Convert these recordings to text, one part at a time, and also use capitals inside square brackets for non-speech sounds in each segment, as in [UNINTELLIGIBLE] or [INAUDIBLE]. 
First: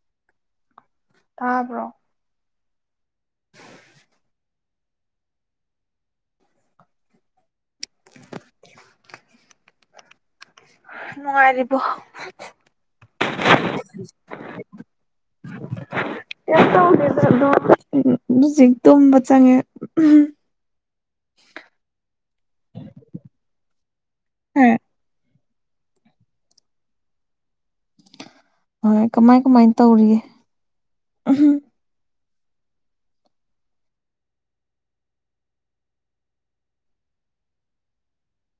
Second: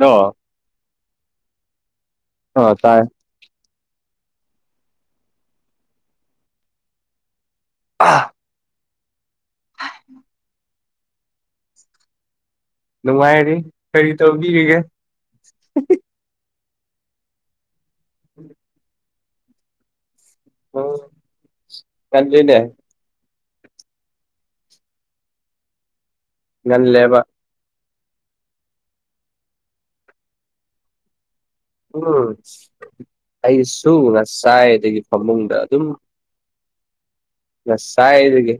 ꯑ ꯇꯥꯕ꯭ꯔꯣ ꯍ ꯇꯥꯏꯌꯦꯦ ꯑ ꯅꯉꯔꯤꯕ ꯅꯨꯡꯉꯥꯏꯔꯤ ꯀꯔꯤ ꯇꯧꯕꯤꯔꯤꯒꯦ ꯀ ꯇꯧꯒꯦꯗ ꯍꯧꯖꯤꯛ ꯇꯨꯝꯕ ꯆꯪꯉꯦ ꯎ ꯀꯟꯅꯦꯦ ꯍꯝ ꯉꯟꯂꯦꯕ ꯍꯣꯏ ꯀꯃꯥꯏ ꯀꯃꯥꯏꯅ ꯇꯧꯔꯤꯒꯦ ꯎ ꯎꯝ ꯑꯩꯁꯨ ꯉꯁꯥꯏ ꯑꯗꯒꯤ ꯐꯃꯨꯡꯗ ꯑꯗꯨꯝ ꯁꯁꯥꯏꯒꯤ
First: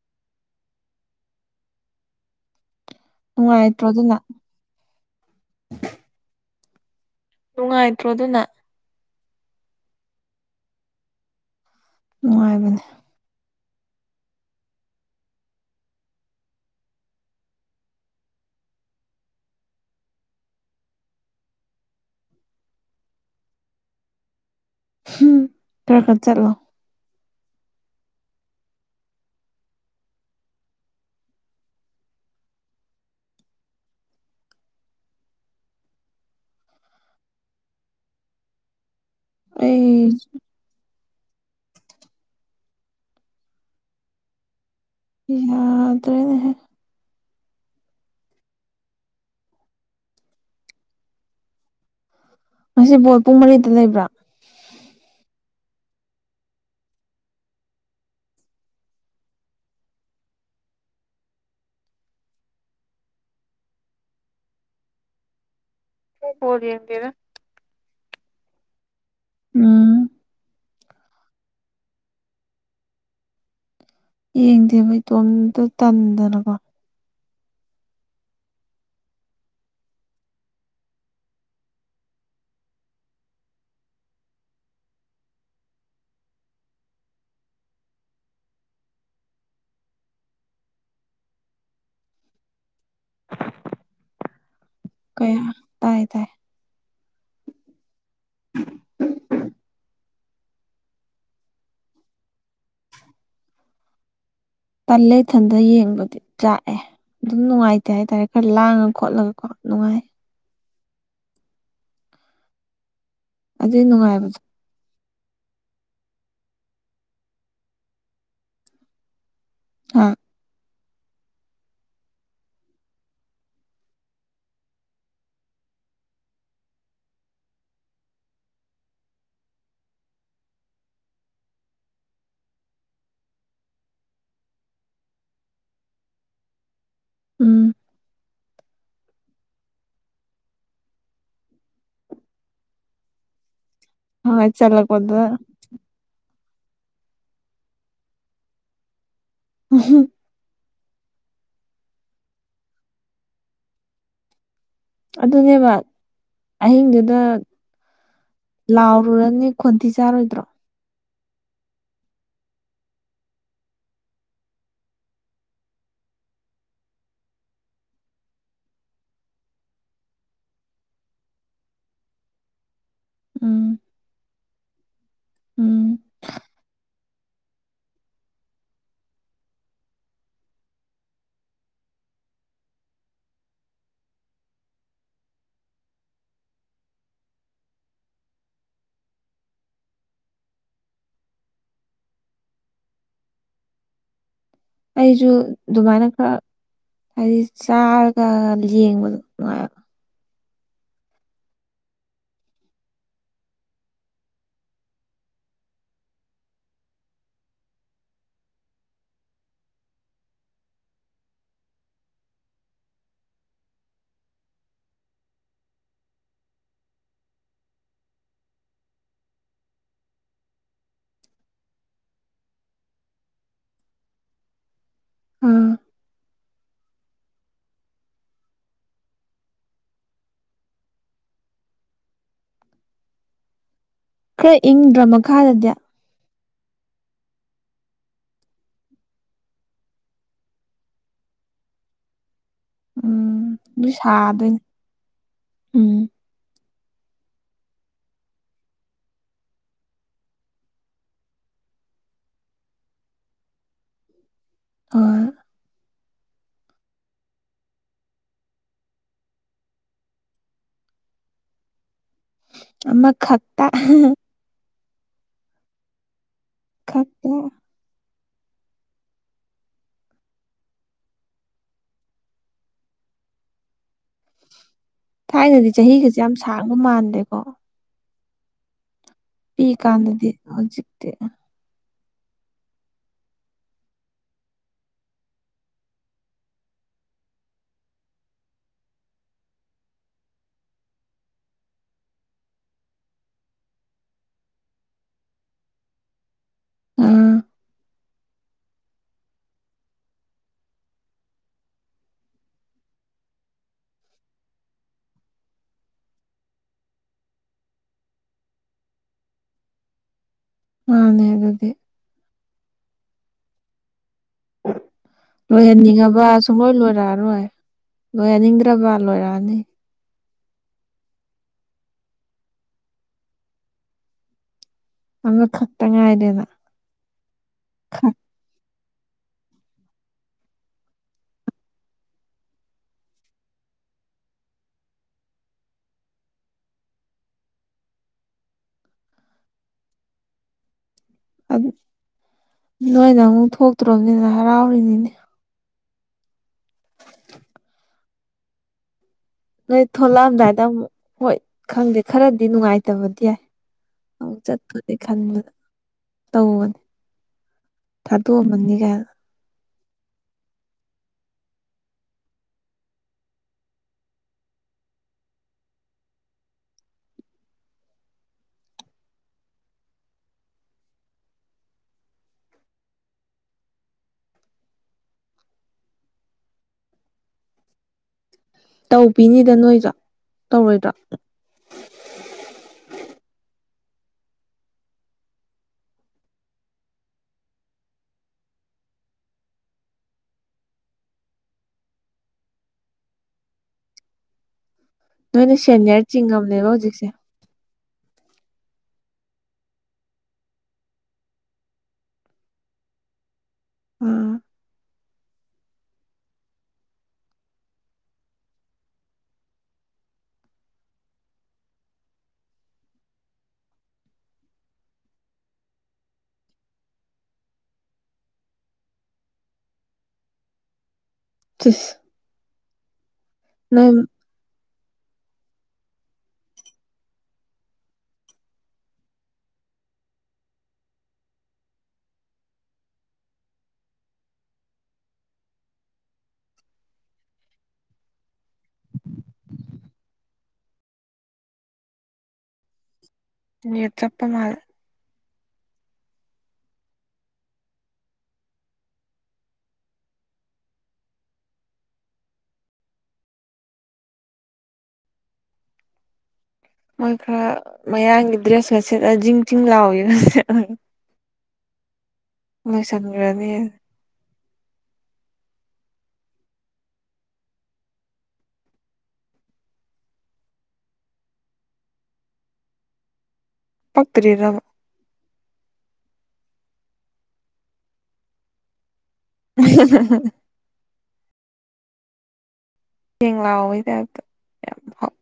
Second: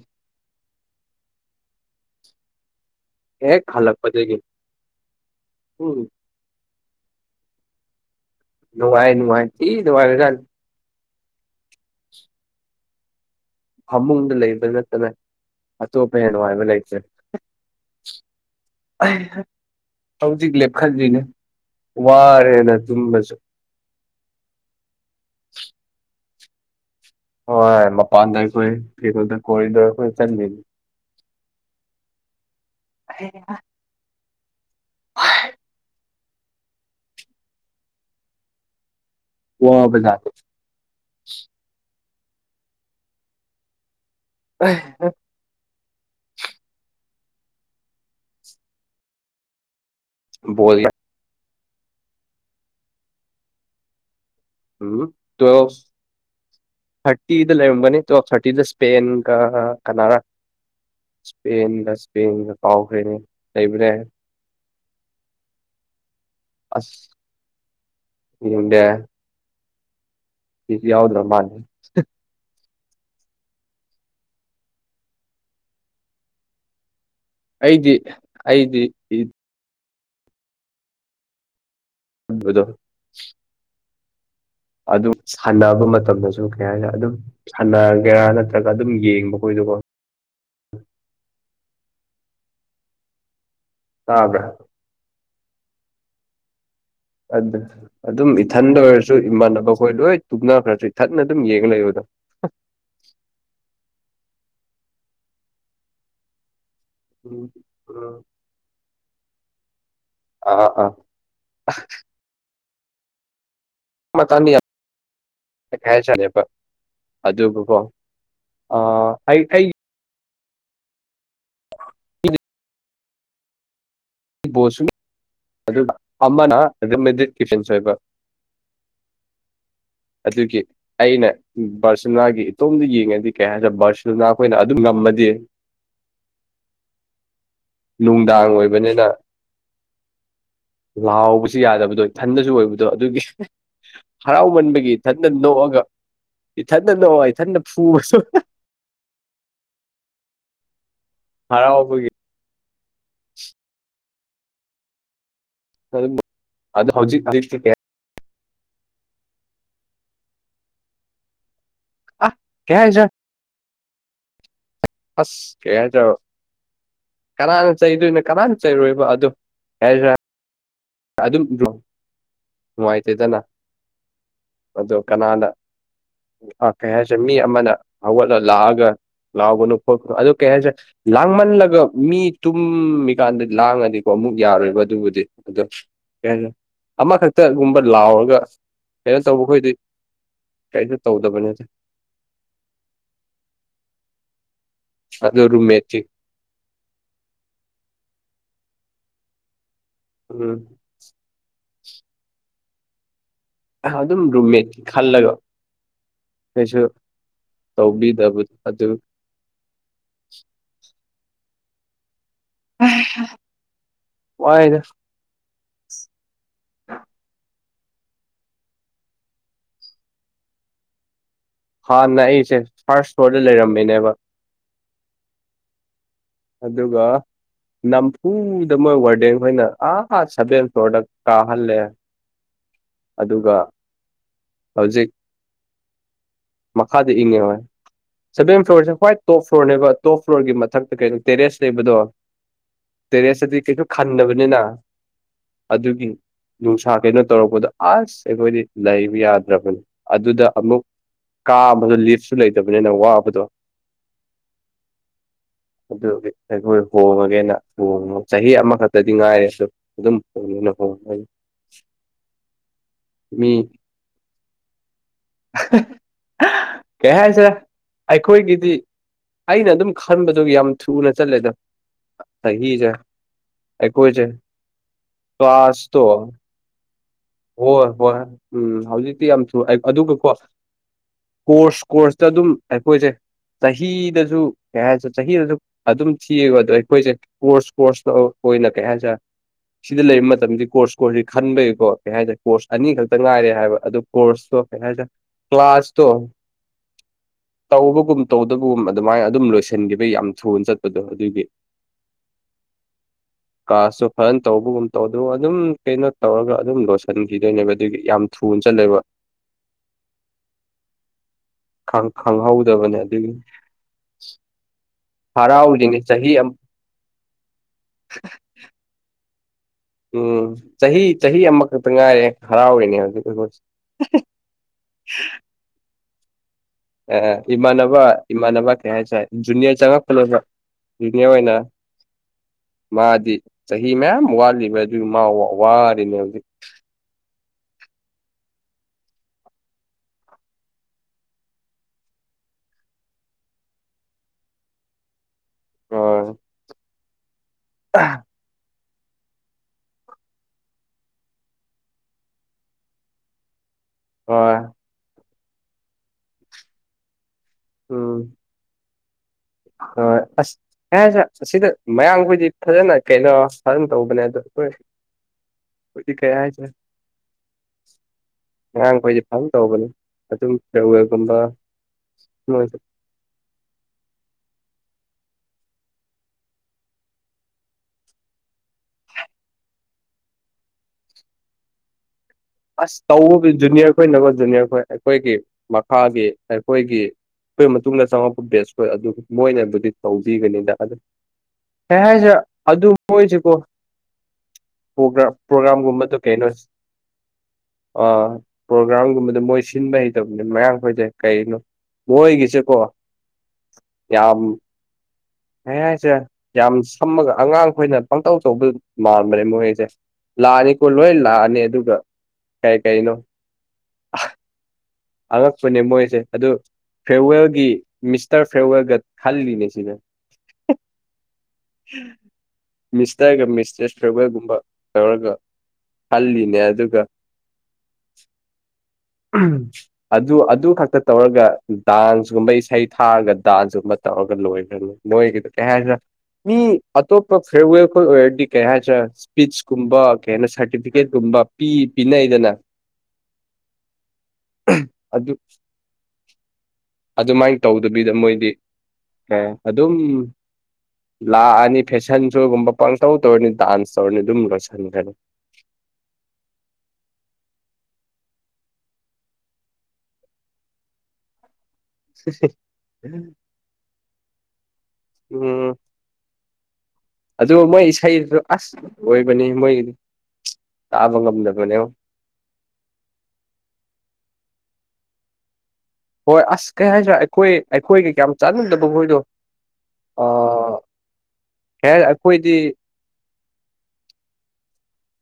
ꯍꯦꯛ ꯅꯨꯡꯉꯥꯏꯇ꯭ꯔꯣ ꯑꯗꯨꯅ ꯍꯂꯛꯄꯖꯦꯒꯦ ꯎꯝ ꯇꯨꯡꯉꯥꯏꯣ ꯑꯗꯨꯅ ꯅ ꯅꯨꯡꯍꯥꯏ ꯅꯨꯡꯍꯥꯏ ꯊ ꯋꯥꯥꯏꯦꯒ ꯅꯨꯡꯉꯥꯏꯕꯅꯦ ꯐꯃꯨꯡꯗ ꯂꯩꯕ ꯅꯠꯇꯅ ꯑꯇꯣꯞꯄ ꯍꯦꯟꯅ ꯍꯥꯏꯕ ꯂꯩꯇꯦ ꯑ ꯍꯧꯖꯤꯛ ꯂꯦꯞꯈꯜꯂꯤꯗ꯭ꯅꯦ ꯋꯥꯔꯦꯅ ꯇꯨꯝꯕꯁꯨ ꯎꯝ ꯊꯔꯀ ꯆꯠꯂꯣ ꯍꯣꯏ ꯃꯄꯥꯟꯗ ꯑꯩꯈꯣꯏ ꯐꯣꯗ ꯀꯣꯔꯤꯗ ꯑꯩꯈꯣꯏ ꯆꯂꯤꯅꯤ ꯑ ꯑꯩ ꯋꯥꯕꯖꯥꯗ ꯌꯥ ꯑꯗꯨꯅꯦ ꯕꯣꯜ ꯉꯁꯤ ꯕꯣꯣꯔꯠ ꯄꯨꯡ ꯃꯔꯤꯗ ꯂꯩꯕ꯭ꯔꯥ ꯎꯝ ꯇꯋ ꯊꯥꯔꯇꯤꯗ ꯂꯩꯔꯝꯒꯅꯤꯣ ꯊꯥꯔꯇꯤꯗ ꯏꯁꯄꯦꯟꯒ ꯀꯅꯥꯔꯥ ꯏꯁꯄꯦꯟꯒ ꯏꯁꯄꯦꯟꯒ ꯀꯥꯎꯈ꯭ꯔꯦ ꯂꯩꯕ꯭ꯔꯦ ꯍꯣꯗꯤ ꯌꯦꯟꯗꯦꯔ ꯎꯗꯦ ꯎꯝ ꯌꯥꯎꯗ꯭ꯔ ꯃꯥꯅꯦ ꯌꯦꯡꯗꯦꯕ ꯏꯇꯣꯝꯇ ꯇꯟꯗꯅꯀꯣ ꯑꯩꯗꯤ ꯑꯩꯗꯤꯗꯤ ꯊꯗ ꯑꯗꯨ ꯁꯥꯟꯅꯕ ꯃꯇꯝꯗꯁꯨ ꯀꯩ ꯍꯥꯏ ꯑꯗꯨꯝ ꯁꯥꯟꯅꯒꯦꯔꯥ ꯅꯠꯇ꯭ꯔꯒ ꯑꯗꯨꯝ ꯌꯦꯡꯕ [UNINTELLIGIBLE] ꯇꯕ ꯀꯌꯥ ꯇꯥꯏ ꯇꯥꯏ ꯑꯗꯨ ꯑꯗꯨꯝ ꯏꯊꯟꯗ ꯑꯣꯏꯔꯁꯨ ꯏꯃꯥꯟꯅꯕ ꯍꯈꯣꯏ ꯂꯣꯏ ꯇꯨꯝꯅꯈ꯭ꯔꯁꯨ ꯏꯊꯠꯟꯅ ꯑꯗꯨꯝ ꯌꯦꯡꯉ ꯂꯩꯕꯗ [UNINTELLIGIBLE] ꯇꯟ ꯂꯩꯊꯟꯗ ꯌꯦꯡꯕꯗꯤ ꯆꯥꯛꯑꯦ ꯑꯗꯨꯝ ꯅꯨꯡꯉꯥꯏꯇꯦ ꯍꯥꯏꯇꯥꯔꯦ ꯈꯔ ꯂꯥꯡꯉ ꯈꯣꯠꯂꯒ ꯀꯣ ꯅꯨꯡꯉꯥꯏ ꯑꯥ ꯑꯥ ꯑꯗꯨꯏ ꯅꯨꯡꯉꯥꯏꯕꯗꯣ ꯈꯥꯏ ꯆꯠꯂꯦꯕ ꯑꯗꯨꯕꯨꯀꯣ ꯑ ꯑꯩꯩ ꯊꯩ ꯍꯥ ꯣꯁ ꯑꯗꯨ ꯑꯃꯅ ꯑꯗꯨ ꯃꯗꯤ ꯀꯤꯐꯟ ꯁꯦꯕ ꯑꯗꯨꯒꯤ ꯑꯩꯅ ꯕꯥꯔꯁꯤꯂꯅꯥꯒꯤ ꯏꯇꯣꯝꯗ ꯌꯦꯡꯉꯗꯤ ꯀꯩ ꯍꯥꯏꯔ꯭ꯔꯦ ꯕꯥꯔꯁꯤꯂꯅꯥ ꯑꯩꯈꯣꯏꯅ ꯑꯗꯨꯝ ꯉ ꯑꯃꯗꯤ ꯎꯝ ꯅꯨꯡꯗꯥꯡ ꯑꯣꯏꯕꯅꯤꯅ ꯂꯥꯎꯕꯁꯨ ꯌꯥꯗꯕꯗꯣ ꯏꯊꯟꯗꯁꯨ ꯑꯣꯏꯕꯗꯣ ꯑꯗꯨꯒꯤ ꯍꯣꯏ ꯍꯔꯥꯎꯃꯟꯕꯒꯤ ꯆꯜꯂꯛꯄꯗ ꯏꯊꯟꯇ ꯅꯣꯛꯑꯒ ꯏꯊꯟꯗ ꯅꯣꯡ ꯏꯊꯟꯗ ꯐꯨꯔꯁꯨ ꯎꯝ ꯍꯔꯥꯎꯕꯨꯒꯤ ꯑꯗꯨꯅꯦꯕ ꯑꯗꯨꯝ ꯑꯗꯣ ꯑꯍꯤꯡꯗꯨꯗ ꯍꯧꯖꯤꯛ ꯍꯧꯖꯤꯛꯇꯤ ꯀꯩ ꯂꯥꯎꯔꯨꯔꯅꯤ ꯈꯣꯟꯊꯤ ꯆꯥꯔꯣꯏꯗ꯭ꯔꯣ ꯀꯦ [UNINTELLIGIBLE] ꯑꯁ [UNINTELLIGIBLE] ꯀꯅꯥꯅ ꯆꯩꯗꯣꯏꯅꯣ ꯀꯅꯥꯅ ꯆꯩꯔꯣꯏꯕ ꯑꯗꯨꯗꯣ ꯌꯥꯁꯤ ꯑꯗꯨꯝ ꯅꯨꯡꯉꯥꯏꯇꯦꯗꯅ ꯎꯝ ꯑꯗꯨ ꯀꯅꯥꯗ ꯎꯝ ꯀꯩ ꯍꯥꯏꯁꯦ ꯃꯤ ꯑꯃꯅ ꯍꯧꯒꯠꯂꯒ ꯂꯥꯛꯑꯒ ꯂꯥꯎꯒꯅꯨ ꯈꯣꯠꯄꯅꯨ ꯑꯗꯨ ꯀꯩ ꯍꯥꯏꯁꯔꯦ ꯂꯥꯡꯃꯜꯂꯒ ꯃꯤ ꯇꯨꯝꯃꯤꯀꯥꯟꯗ ꯂꯥꯡꯉꯗꯤꯀꯣ ꯑꯃꯨꯛ ꯌꯥꯔꯣꯏꯕ ꯑꯗꯨꯕꯨꯗꯤ ꯑꯗꯣ ꯀꯩ ꯍꯥꯏ ꯑꯃꯈꯛꯇꯒꯨꯝꯕ ꯂꯥꯎꯔꯒ ꯀꯩꯅꯣ ꯇꯧꯕ ꯈꯣꯏꯗꯤ ꯀꯩꯁꯨ ꯇꯧꯗꯕꯅꯤ ꯑꯩꯁꯨ ꯑꯗꯨꯃꯥꯏꯅ ꯈꯔ ꯍꯥꯏꯗꯤ ꯆꯥꯔꯒ ꯌꯦꯡꯕꯗ [UNINTELLIGIBLE] ꯎꯝ ꯑꯗꯨꯝ ꯔꯨꯝꯃꯦꯠ ꯈꯜꯂꯒ ꯀꯩꯁꯨ ꯇꯧꯕꯤꯗꯕ ꯑꯗꯨ ꯋꯥꯏꯗ ꯍꯥꯟꯅ ꯑꯩꯁꯦ ꯐꯥꯔꯁ ꯐ꯭ꯂꯣꯔꯗ ꯂꯩꯔꯝꯃꯤꯅꯦꯕ ꯑꯥ ꯑꯗꯨꯒ ꯅꯝꯐꯨꯗ ꯃꯣꯏ ꯋꯥꯔꯗꯦꯟ ꯈꯣꯏꯅ ꯑꯥ ꯁꯦꯚꯦꯟ ꯐ꯭ꯂꯣꯔꯗ ꯀꯥꯍꯜꯂꯦ ꯑꯗꯨꯒ ꯈꯔ ꯏꯪꯗ꯭ꯔꯥ ꯍꯧꯖꯤꯛ ꯃꯈꯥꯗꯗꯤ ꯃꯈꯥꯗ ꯏꯉꯦꯋꯥ ꯁꯚꯦꯟ ꯐ꯭ꯂꯣꯔꯁꯦ ꯍ꯭ꯋꯥꯏ ꯇꯣꯞ ꯐ꯭ꯂꯣꯔꯅꯦꯕ ꯇꯣꯞ ꯐ꯭ꯂꯣꯔꯒꯤ ꯃꯊꯛꯇ ꯀꯩꯅꯣ ꯇꯦꯔꯦꯁ ꯂꯩꯕꯗꯣ ꯇꯦꯔꯦꯁ ꯎꯝ ꯑꯗꯨꯗꯤ ꯀꯩꯁꯨ ꯑꯗꯨ ꯁꯥꯗꯣꯏꯅꯦ ꯈꯟꯅꯕꯅꯤꯅ ꯎꯝ ꯑꯗꯨꯒꯤ ꯅꯨꯡꯁꯥ ꯀꯩꯅꯣ ꯇꯧꯔꯛꯄꯗ ꯑꯁ ꯑꯩꯈꯣꯏꯗꯤ ꯂꯩꯕ ꯌꯥꯗ꯭ꯔꯕꯅꯤ ꯑꯗꯨꯗ ꯑꯃꯨꯛ ꯀꯥ ꯑꯃꯗ ꯂꯤꯐꯁꯨ ꯂꯩꯇꯕꯅꯤꯅ ꯋꯥꯕꯗꯣ ꯑ ꯑꯗꯨ ꯑꯩꯈꯣꯏ ꯍꯣꯡꯉꯒꯦꯅ ꯍꯣꯡꯉꯨ ꯆꯍꯤ ꯑꯃꯈꯛꯇꯗꯤ ꯉꯥꯏꯔꯁꯨ ꯑꯗꯨꯝ ꯍꯣꯡꯉꯦꯅ ꯍꯣꯡꯉ ꯍ ꯑꯃ ꯈꯛꯇ [INAUDIBLE] ꯈꯛ ꯀꯩ ꯇ ꯍꯥꯏꯁꯤꯔꯥ ꯑꯩꯈꯣꯏꯒꯤꯗꯤ ꯑꯩꯅ ꯑꯗꯨꯝ ꯈꯟꯕꯗꯨ ꯌꯥꯝ ꯊꯨꯅ ꯆꯠꯂꯦꯗ ꯁꯍꯤꯖ ꯑꯩꯀꯣꯏꯖ ꯊꯥꯏꯅꯗꯤ ꯆꯍꯤꯒꯁꯦ ꯌꯥꯝ ꯁꯥꯡꯕ ꯃꯥꯟꯜꯂꯤ ꯍꯣꯏ ꯍꯣꯏ ꯎꯝ ꯍꯧꯖꯤꯛꯇꯤ ꯌꯥꯝ ꯊꯦ ꯑꯗꯨꯒꯀꯣ ꯄꯤꯛꯏꯀꯥꯟꯗꯗꯤ ꯀꯣꯔꯁ ꯍꯧꯖꯤꯛꯇꯤ ꯀꯣꯔꯁꯇ ꯑꯗꯨꯝ ꯑꯩꯈꯣꯏꯁꯦ ꯆꯍꯤꯗꯁꯨ ꯀꯩ ꯍꯥꯏꯔ ꯆꯍꯤꯗꯁꯨ ꯑꯗꯨꯝ ꯊꯤꯌꯦꯕ ꯑꯗꯣ ꯑꯩꯈꯣꯏꯁꯦ ꯀꯣꯔꯁ ꯀꯣꯔꯁ ꯑꯩꯈꯣꯏꯅ ꯀꯩ ꯍꯥꯏꯁꯔꯦ ꯁꯤꯗ ꯂꯩꯕ ꯃꯇꯝꯗ ꯀꯣꯔꯁ ꯀꯣꯔꯁꯁꯤ ꯈꯟꯕꯒꯤꯕꯀꯣ ꯀꯩ ꯍꯥꯏꯇꯥꯔꯦ ꯀꯣꯔꯁ ꯑꯅꯤ ꯈꯛꯇ ꯉꯥꯏꯔꯦ ꯍꯥꯏꯕ ꯑꯗꯨ ꯀꯣꯔꯁꯇꯣ ꯀꯩ ꯍꯥꯏꯇꯥꯗꯔ ꯀ꯭ꯂꯥꯁꯇꯣ ꯑꯝ ꯇꯧꯕꯒꯨꯝ ꯇꯧꯗꯕꯒꯨꯝ ꯑꯗꯨꯃꯥꯏꯅ ꯑꯗꯨꯝ ꯂꯣꯏꯁꯤꯟꯈꯤꯕ ꯌꯥꯝ ꯊꯨꯅ ꯆꯠꯄꯗꯣ ꯑꯗꯨꯒꯤ [INAUDIBLE] ꯀꯥꯁꯁꯨ ꯐꯖꯅ ꯇꯧꯕꯒꯨꯝ ꯇꯧ ꯑꯗꯨ ꯑꯗꯨꯝ ꯀꯩꯅꯣ ꯇꯧꯔꯒ ꯑꯗꯨꯝ ꯂ ꯁꯟꯈꯤꯗꯣꯏꯅꯦꯕ ꯑꯗꯨꯒꯤ ꯌꯥꯝ ꯊꯨꯅ ꯆꯜꯂꯦꯕ ꯃꯥꯅꯦ ꯑꯗꯨꯗꯤ ꯈꯪꯍꯧꯗꯕꯅꯦ ꯑꯗꯨꯒꯤꯅꯤ ꯂꯣꯏꯍꯟꯅꯤꯡꯉꯕ ꯁꯨꯡꯂꯣꯏ ꯂꯣꯏꯔꯛꯑꯔꯣꯏ ꯂꯣꯏꯍꯟꯅꯤꯡꯗ꯭ꯔꯕ ꯂꯣꯏꯔꯛꯑꯅꯤ ꯎꯝ ꯆꯍꯤ ꯆꯍꯤ ꯑꯃꯈꯛꯇ ꯉꯥꯏꯔꯦ ꯍꯔꯥꯎꯔꯤꯅꯦ ꯍꯧꯖꯤꯛ [INAUDIBLE] ꯑ ꯈꯇ ꯉꯥꯏꯔꯤꯅ ꯑ ꯏꯃꯥꯅꯕ ꯏꯃꯥꯅꯕ ꯌꯥ ꯆ ꯖꯨꯅꯤꯌꯔ ꯆꯉꯛ ꯐꯂ ꯖꯨꯅꯤꯌꯔ ꯑꯣꯏꯅ ꯃꯥꯗꯤ ꯆꯍꯤ ꯃꯌꯥꯝ ꯋꯥꯠꯂꯤꯕ ꯑꯗꯨ ꯋꯥꯔꯅꯦ ꯍꯧꯖꯤꯛ ꯅꯣꯏꯅ ꯑꯃꯨꯛ ꯊꯣꯛꯇ꯭ꯔꯣꯕꯅꯤꯅ ꯍꯔꯥꯎꯔꯤꯅꯤꯅꯦ ꯎꯝ [INAUDIBLE] ꯑ ꯅꯣꯏ ꯊꯂꯛꯑꯝꯗꯥꯏꯗ ꯑꯃꯨꯛ ꯍꯣꯏ ꯈꯪꯗꯦ ꯈꯔꯗꯤ ꯅꯨꯡꯉꯥꯏꯇꯕꯗꯤ ꯌꯥꯏ ꯑꯃꯨꯛ ꯍꯣꯏ ꯆꯠꯄꯅꯦ ꯈꯟꯕꯗ ꯇꯧꯕꯅꯦ ꯊ ꯎꯝ ꯑꯗꯨꯃꯅꯤꯒ ꯍꯣꯏ ꯑꯁꯁꯦ ꯑꯁꯤꯗ ꯃꯌꯥꯝꯡꯈꯣꯏꯗꯤ ꯐꯖꯅ ꯀꯩꯅꯣ ꯁꯥꯖꯝ ꯇꯧꯕꯅꯦ ꯑꯗ ꯍꯣꯏ ꯀꯩ ꯍꯥꯏꯅꯣ ꯉꯔꯥꯡꯈꯣꯏꯗꯤ ꯐꯥꯝ ꯇꯧꯕꯅꯤ ꯑꯗꯨꯝ ꯐꯔꯋꯦꯒꯨꯝꯕ ꯍꯣꯏ ꯇꯧꯕ ꯄꯅꯤꯗ ꯅꯣꯏꯗ꯭ꯔꯥ ꯇꯧꯔꯣꯏꯗ꯭ꯔꯥ ꯑꯁ ꯇꯧꯕꯕꯨ ꯖꯨꯅꯤꯌꯔ ꯈꯣꯏꯅꯀꯣ ꯖꯨꯅꯤꯌꯔ ꯈꯣꯏ ꯑꯩꯈꯣꯏꯒꯤ ꯃꯈꯥꯒꯤ ꯑꯩꯈꯣꯏꯒꯤ ꯑꯗꯨꯈꯣꯏ ꯃꯇꯨꯡꯗ ꯆꯪꯉꯛꯄ ꯕꯦꯁ ꯑꯣꯏ ꯑꯗꯨ ꯃꯣꯏꯅꯕꯨꯗꯤ ꯇꯧꯤꯒꯅꯤꯗ ꯑꯗꯨ ꯍ ꯍꯦꯁꯦ ꯑꯗꯨ ꯑꯗꯨ ꯍꯣꯏ ꯆ ꯀꯣ ꯅꯣꯏꯅ ꯁꯦꯅꯤꯌꯔ ꯄ꯭ꯔꯣꯒꯥ꯭ꯔꯥꯝꯒꯨꯝꯕꯗꯨ ꯀꯩꯅꯣꯁꯤ ꯆꯤꯡꯉꯝꯅꯦꯕ ꯍꯧꯖꯤꯛꯁꯦ ꯄ꯭ꯔꯣꯒ꯭ꯔꯥꯝꯒꯨꯝꯕꯗ ꯃꯣꯏ ꯁꯤꯟꯕ ꯍꯩꯇꯕꯅꯤ ꯃꯌꯥꯝꯈꯣꯏꯁꯦ ꯀꯩꯅꯣ ꯃꯣꯏꯒꯤꯁꯦꯀꯣ ꯑꯥ ꯌꯥꯝ ꯑꯩ ꯍꯥꯏꯁꯦ ꯌꯥꯝ ꯁꯝꯃꯒ ꯑꯉꯥꯡ ꯈꯈꯣꯏꯅ ꯄꯪꯇꯧ ꯇꯧꯕ ꯃꯥꯟꯕꯅꯦ ꯃꯣꯏꯁꯦ ꯂꯥꯛꯑꯅꯤꯀꯣ ꯂꯣꯏ ꯂꯥꯛꯑꯅꯤ ꯑꯗꯨꯒ ꯀꯩ ꯀꯩꯅꯣ ꯑꯉꯛꯄꯅꯦ ꯃꯣꯏꯁꯦ ꯑꯗꯨ ꯐꯦꯔꯋꯦꯜꯒꯤ ꯃꯤꯁꯇꯔ ꯐꯦꯔꯋꯦꯜꯒ ꯈꯜꯂꯤꯅꯦ ꯁꯤꯅ ꯁꯤꯁ ꯃꯤꯁꯇꯔꯒ ꯅꯣꯏ ꯃꯤꯁꯇꯦꯁ ꯐꯔꯚꯔꯒꯨꯝꯕ ꯇꯧꯔꯒ ꯍꯜꯂꯤꯅꯦ ꯑꯗꯨꯒ ꯑꯗꯨ ꯑꯗꯨ ꯈꯛꯇ ꯇꯧꯔꯒ ꯗꯥꯟꯁꯒꯨꯝꯕ ꯏꯁꯩ ꯊꯥꯔꯒ ꯗꯥꯟꯁꯀꯨꯝꯕ ꯒ ꯂꯣꯏ ꯂꯣꯏꯒꯤ ꯀꯩꯍ ꯍꯥꯏ ꯃꯤ ꯑꯇꯣꯞꯄ ꯐꯤꯦꯔꯋꯦꯜ ꯈꯣꯏ ꯑꯣꯏꯔꯗꯤ ꯀꯩ ꯍꯥꯏꯇꯥꯔꯦ ꯏꯁꯄꯤꯆꯀꯨꯝꯕ ꯀꯩ ꯍꯥꯏꯅ ꯁꯥꯔꯇꯤꯐꯤꯀꯦꯠꯨꯝꯕ ꯄꯤ ꯄꯤꯅꯏꯗꯅ ꯅ ꯆꯄ ꯃꯥꯜ [INAUDIBLE] ꯑꯗꯨꯃꯥꯏꯅ ꯇꯧꯗꯕꯤꯗ ꯃꯣꯏꯗꯤ ꯑꯦ ꯑꯗꯨꯝ ꯂꯥꯛꯑꯅꯤ ꯐꯦꯁꯟ ꯁꯣꯒꯨꯝꯕ ꯄꯥꯡꯇꯧ ꯇꯧꯔꯅꯤ ꯗꯥꯟꯁ ꯇꯧꯔꯅꯤ ꯑꯗꯨꯝ ꯂꯣꯏꯁꯤꯟꯒꯅꯤ [INAUDIBLE] ꯃꯣꯏ ꯈꯔ ꯃꯌꯥꯡꯒꯤ ꯗ꯭ꯔꯦꯁꯀ ꯁꯦꯠꯂ ꯤꯡ ꯆꯤꯡ ꯂꯥꯎꯋ ꯂꯣꯏꯁꯔꯅꯤ ꯎꯝ ꯑꯗꯨ ꯃꯣꯏ ꯏꯁꯩꯁꯨ ꯑꯁ ꯑꯣꯏꯕꯅꯤ ꯃꯣꯏꯒꯤꯗꯤ ꯇꯕꯪꯒ ꯑꯃ ꯅꯅꯦꯕ ꯄꯇꯔꯤꯦꯗꯕ ꯍꯣꯏ ꯑꯁ ꯀꯩ ꯍꯥꯏꯁꯤ꯭ꯔꯥ ꯑꯩꯈꯣꯏ ꯑꯩꯈꯣꯏꯒ ꯀꯌꯥꯝ ꯆꯥꯟꯅꯗꯕ ꯃꯣꯏꯗꯣ [INAUDIBLE] ꯍꯦ ꯑꯩꯈꯣꯏꯗꯤ ꯌꯦ ꯂꯥꯛꯑꯣꯇꯥꯗ ꯌꯥꯝ ꯍꯥꯎ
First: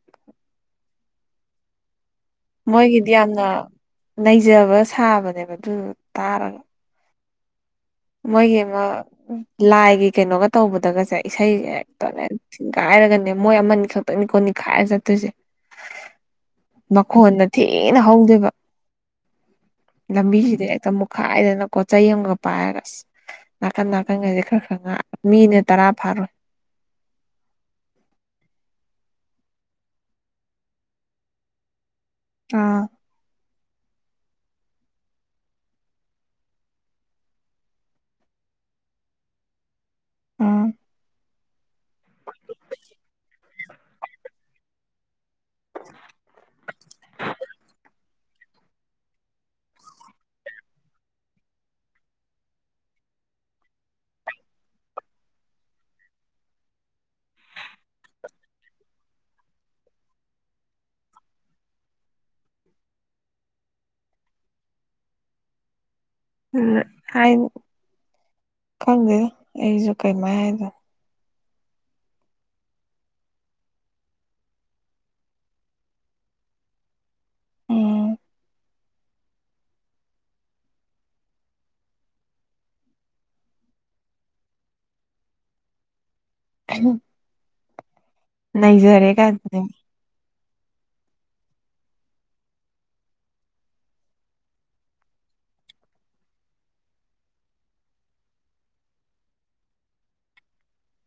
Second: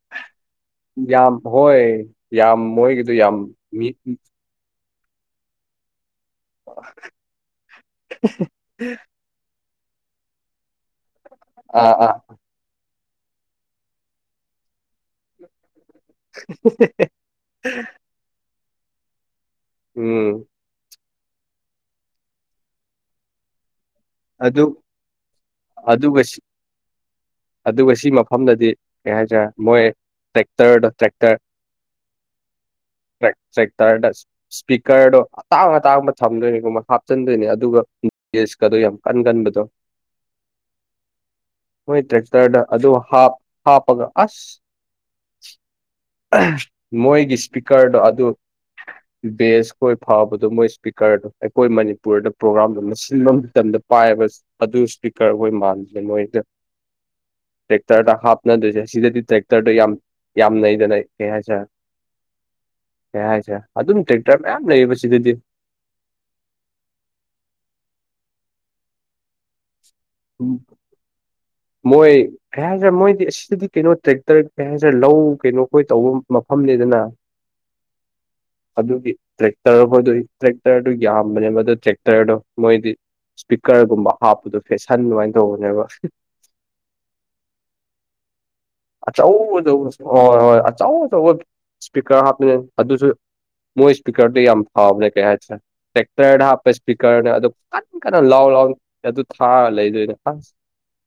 ꯝꯄ ꯍꯣꯏ ꯌꯥꯝ ꯃꯣꯏꯒꯤꯗꯤ ꯃꯣꯏꯒꯤꯗꯣ ꯌꯥꯝ ꯌꯥꯝꯅ ꯃꯤ ꯅꯩꯖꯕ ꯁꯥꯕꯅꯦꯕ ꯑꯗꯨ ꯇꯥꯔꯒ ꯃꯣꯏꯒꯤ ꯑꯃ ꯂꯥꯏꯒꯤ ꯀꯩꯅꯣꯒ ꯇꯧꯕꯗꯒꯁꯦ ꯏꯁꯩꯁꯦ ꯑꯥ ꯑꯥ ꯍꯦꯛꯇꯅꯦ ꯊꯤꯡꯒꯥꯏꯔꯒꯅꯦ ꯃꯣꯏ ꯑꯃꯅꯤ ꯁꯛꯇꯣꯏꯅꯤꯀꯣꯅꯤꯈꯥꯏꯔ ꯆꯠꯇꯣꯏꯁꯦ ꯃꯈꯣꯟꯅ ꯊꯤꯅ ꯍꯧꯗꯦꯕ ꯎꯝ ꯂꯝꯕꯤꯁꯤꯗꯤ ꯍꯦꯛꯇ ꯃꯨꯛꯈꯥꯏꯗꯅꯀꯣꯠꯆ ꯑꯃꯒ ꯄꯥꯏꯔꯒ ꯑꯁ ꯀꯅꯥ ꯀꯟꯒꯥꯁꯦ ꯈꯔ ꯑꯗꯨ ꯈꯔ ꯉ ꯃꯤꯅ ꯇꯔꯥ ꯑꯗꯨꯒ ꯐꯥꯔꯣꯏ ꯁꯤ ꯑꯗꯨꯒ ꯁꯤ ꯃꯐꯝꯗꯗꯤ ꯀꯩ ꯍꯥꯏꯇꯥꯔꯦ ꯃꯣꯏ ꯇꯦꯛꯇꯔꯗꯣ ꯇ꯭ꯔꯦꯛꯇꯔ ꯑꯥ ꯦꯛꯇꯔꯗ ꯏꯁꯄꯤꯀꯔꯗꯣ ꯑꯇꯥꯡ ꯑꯇꯥꯡꯕ ꯊꯝꯗꯣꯏꯅꯤꯒꯨꯝꯕ ꯍꯥꯞꯆꯤꯟꯗꯣꯏꯅꯦ ꯑꯗꯨꯒ ꯀꯗ ꯌꯥꯝ ꯀꯟꯒꯟꯕꯗꯣ ꯑꯝ ꯃꯣꯏ ꯇ꯭ꯔꯦꯛꯇꯔꯗ ꯑꯗꯨ ꯍꯥꯞꯄꯒ ꯑꯁ ꯃꯣꯏꯒꯤ ꯏꯁꯄꯤꯀꯔꯗꯣ ꯑꯗꯨ ꯕꯦꯁꯈꯣꯏ ꯐꯥꯕꯗꯣ ꯃꯣꯏ ꯏꯁꯄꯤꯀꯔꯗꯣ ꯑꯩꯈꯣꯏ ꯃꯅꯤꯄꯨꯔꯗ ꯄ꯭ꯔꯣꯒꯥ꯭ꯔꯥꯝꯗꯣ ꯁꯤꯟꯕ ꯃꯇꯝꯗ ꯄꯥꯏꯕ ꯑꯗꯨ ꯏꯁꯄꯤꯀꯔ ꯍꯣꯏ ꯃꯥꯟꯕꯦ ꯅꯣꯏꯗ ꯇ꯭ꯔꯦꯛꯇꯔꯗ ꯍꯥꯞꯅꯗꯣꯏꯁꯦ ꯁꯤꯗꯗꯤ ꯇ꯭ꯔꯦꯛꯇꯔꯗꯣ ꯌꯥꯝ ꯌꯥꯝꯅꯩꯗꯅ ꯀꯩ ꯍꯥꯏꯁꯔꯦ ꯌꯥꯁꯦ ꯑꯗꯨꯝ ꯇ꯭ꯔꯦꯛꯇꯔ ꯃꯌꯥꯝ ꯂꯩꯌꯦ ꯁꯤꯗꯗꯤ ꯎ ꯈꯪꯗꯦꯗ ꯑꯩꯁꯨ ꯀꯩꯃꯥꯏ ꯍꯥꯏꯗꯣ [UNINTELLIGIBLE] ꯃꯣꯏ ꯀꯩ ꯍꯥꯏꯁꯤꯔꯦ ꯃꯣꯏꯗꯤ ꯑꯁꯤꯗꯗꯤ ꯀꯩꯅꯣ ꯇ꯭ꯔꯦꯛꯇꯔ ꯀꯩ ꯍꯥꯏꯁꯤꯔꯦ ꯂꯧ ꯀꯩꯅꯣ ꯑꯩꯈꯣꯏ ꯇꯧꯕ ꯃꯐꯝꯅꯤ ꯑꯗꯨꯗꯅ ꯎꯝ ꯑꯗꯨꯒꯤ ꯇ꯭ꯔꯦꯛꯇꯔ ꯈꯣꯏꯗꯣꯛꯏ ꯇ꯭ꯔꯦꯛꯇꯔꯗꯨ ꯌꯥꯝꯕꯅꯦ ꯃꯗꯨ ꯇ꯭ꯔꯦꯛꯇꯔꯗꯣ ꯃꯣꯏꯗꯤ ꯏꯁꯄꯤꯀꯔꯒꯨꯝꯕ ꯍꯥꯞꯄꯗꯣ ꯐꯦꯁꯟ ꯑꯗꯨꯃꯥꯏꯅ ꯇꯧꯕꯅꯦꯕ ꯎꯝ ꯑꯆꯧ ꯀꯥꯏꯗꯨꯅꯦ ꯑꯆꯧꯕ ꯍꯣꯏ ꯍꯣꯏ ꯑꯆꯧ ꯑꯆꯧꯕ ꯏꯁꯄꯤꯀꯔ ꯍꯥꯞꯄ ꯑꯗꯨꯁꯨ ꯃꯣꯏ ꯏꯁꯄꯤꯀꯔꯗ ꯌꯥꯝ ꯐꯥꯎꯅꯦ ꯀ ꯇꯦꯛꯇꯔ ꯍꯥꯄꯦ ꯏꯁꯄꯤꯀꯔꯅꯦ ꯑꯗꯨ ꯀ ꯂꯥꯎ ꯑꯗꯨ ꯊꯥꯔ ꯂꯩꯗꯣꯏꯅꯦ ꯑ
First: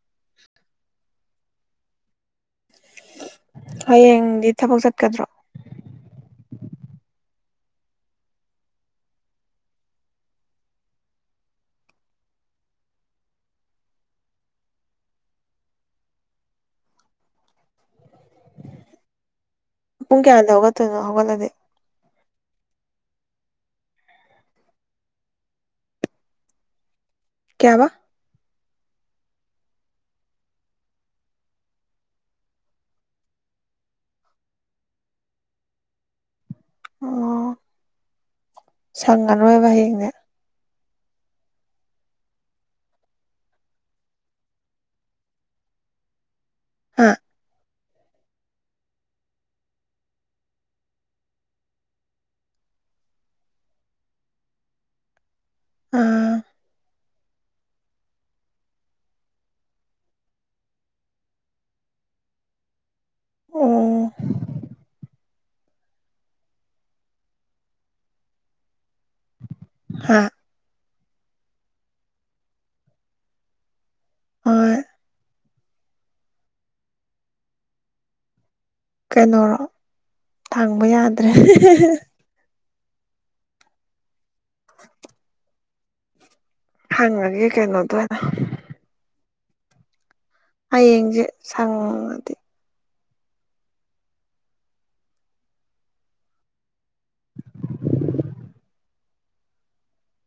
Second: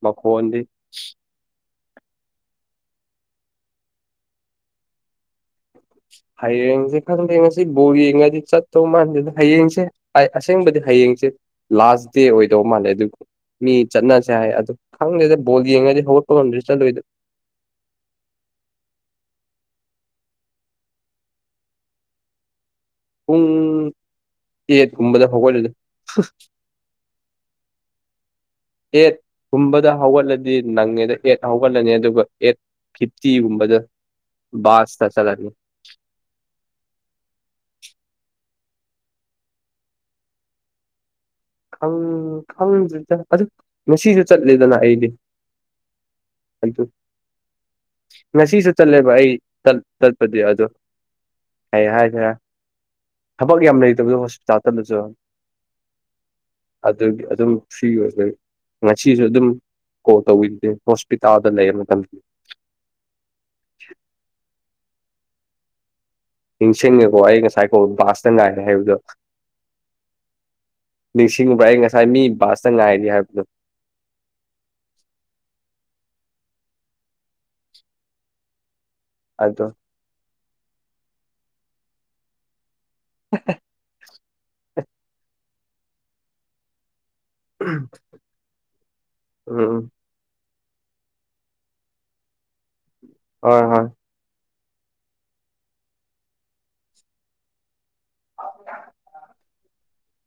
ꯃꯈꯣꯟꯗꯤ ꯍꯌꯦꯡꯗꯤ ꯊꯕꯛ ꯆꯠꯀꯗ꯭ꯔꯣ ꯍꯌꯦꯡꯁꯦ ꯈꯪꯗꯦ ꯉꯁꯤ ꯕꯣꯔ ꯌꯦꯡꯉꯗꯤ ꯆꯠꯇꯧ ꯃꯥꯟꯗꯦꯗ ꯍꯌꯦꯡꯁꯦ ꯑꯁꯦꯡꯕꯗꯤ ꯍꯌꯦꯡꯁꯦ ꯂꯥꯁ ꯗꯦ ꯑꯣꯏꯗꯧ ꯃꯥꯜꯂꯦ ꯑꯗꯨ ꯃꯤ ꯆꯠꯅꯁꯦ ꯍꯥꯏ ꯑ ꯈꯪꯗꯦꯁꯦ ꯕꯣꯜ ꯌꯦꯡꯉꯗꯤ ꯍꯧꯒꯠꯄ ꯉꯝꯗ꯭ꯦ ꯆꯠꯗꯣꯏꯗ [UNINTELLIGIBLE] ꯄꯨꯡ ꯀꯌꯥꯗ ꯍꯧꯒꯠꯇꯣꯏꯅꯣ ꯍꯧꯒꯠꯂꯗꯤ ꯄꯨꯡ ꯑꯦꯠ ꯀꯨꯝꯕꯗ ꯐꯒꯣꯏꯂ ꯀꯌꯥꯕ ꯑꯦꯠ ꯀꯨꯝꯕꯗ ꯍꯧꯒꯠꯂꯗꯤ ꯅꯪꯉꯦꯗ ꯑꯦꯠ ꯍꯧꯒꯠꯂꯅꯤ ꯑꯗꯨꯒ ꯑꯦꯠ ꯀꯤꯞꯇꯤꯒꯨꯝꯕꯗ ꯥꯁ ꯆꯂꯅꯤ ꯑꯣ ꯁꯪꯉꯔꯣꯏꯕ ꯍꯌꯦꯡꯅꯦ ꯈꯪꯗ꯭ꯗ ꯑꯗꯨ ꯉꯁꯤꯁꯨ ꯆꯠꯂꯦꯗꯅ ꯑꯩꯗꯤ ꯑꯗꯨ ꯍꯥ ꯉꯁꯤꯁꯨ ꯆꯠꯂꯦꯕ ꯑꯩ ꯇꯠꯄꯗꯤ ꯑꯗꯣ ꯀꯩ ꯍꯥꯏꯈ꯭ꯔꯦ ꯊꯕꯛ ꯌꯥꯝ ꯂꯩꯇꯕꯗ ꯍꯣꯁꯄꯤꯇꯥꯜꯗꯂꯁꯨ ꯑꯝ ꯑꯗꯨꯒꯤ ꯑꯗꯨꯝ ꯐ꯭ꯔꯤ ꯑꯣꯏꯖ ꯉꯁꯤꯁꯨ ꯑꯗꯨꯝ ꯀꯣ ꯇꯧꯗꯤ ꯍꯣꯁꯄꯤꯇꯥꯜꯗ ꯂꯩ ꯊ ꯑꯣ ꯅꯤꯡꯁꯤꯡꯉꯦꯀꯣ ꯑꯩ ꯉꯁꯥꯏꯀꯣ ꯕꯥꯁꯇ ꯉꯥꯏꯔꯦ ꯍꯥꯏꯕꯗꯣ ꯍꯥ ꯅꯤꯡꯁꯤꯡꯉꯨꯕ꯭ꯔꯥ ꯑꯩ ꯉꯁꯥꯏ ꯃꯤ ꯕꯥꯁꯇ ꯉꯥꯏꯔꯤ ꯍꯥꯏꯕꯗꯣ ꯍ ꯀꯩꯅꯔꯣ ꯑꯗꯣ ꯊꯥꯡꯕ ꯌꯥꯗ꯭ꯔꯦ [UNINTELLIGIBLE] ꯍꯦ ꯎꯝ ꯀꯅꯗꯅ ꯎꯝ ꯍꯌꯦꯡꯁꯦ ꯁꯪꯉꯗꯤ ꯍꯣꯏ ꯍꯣꯏ [UNINTELLIGIBLE]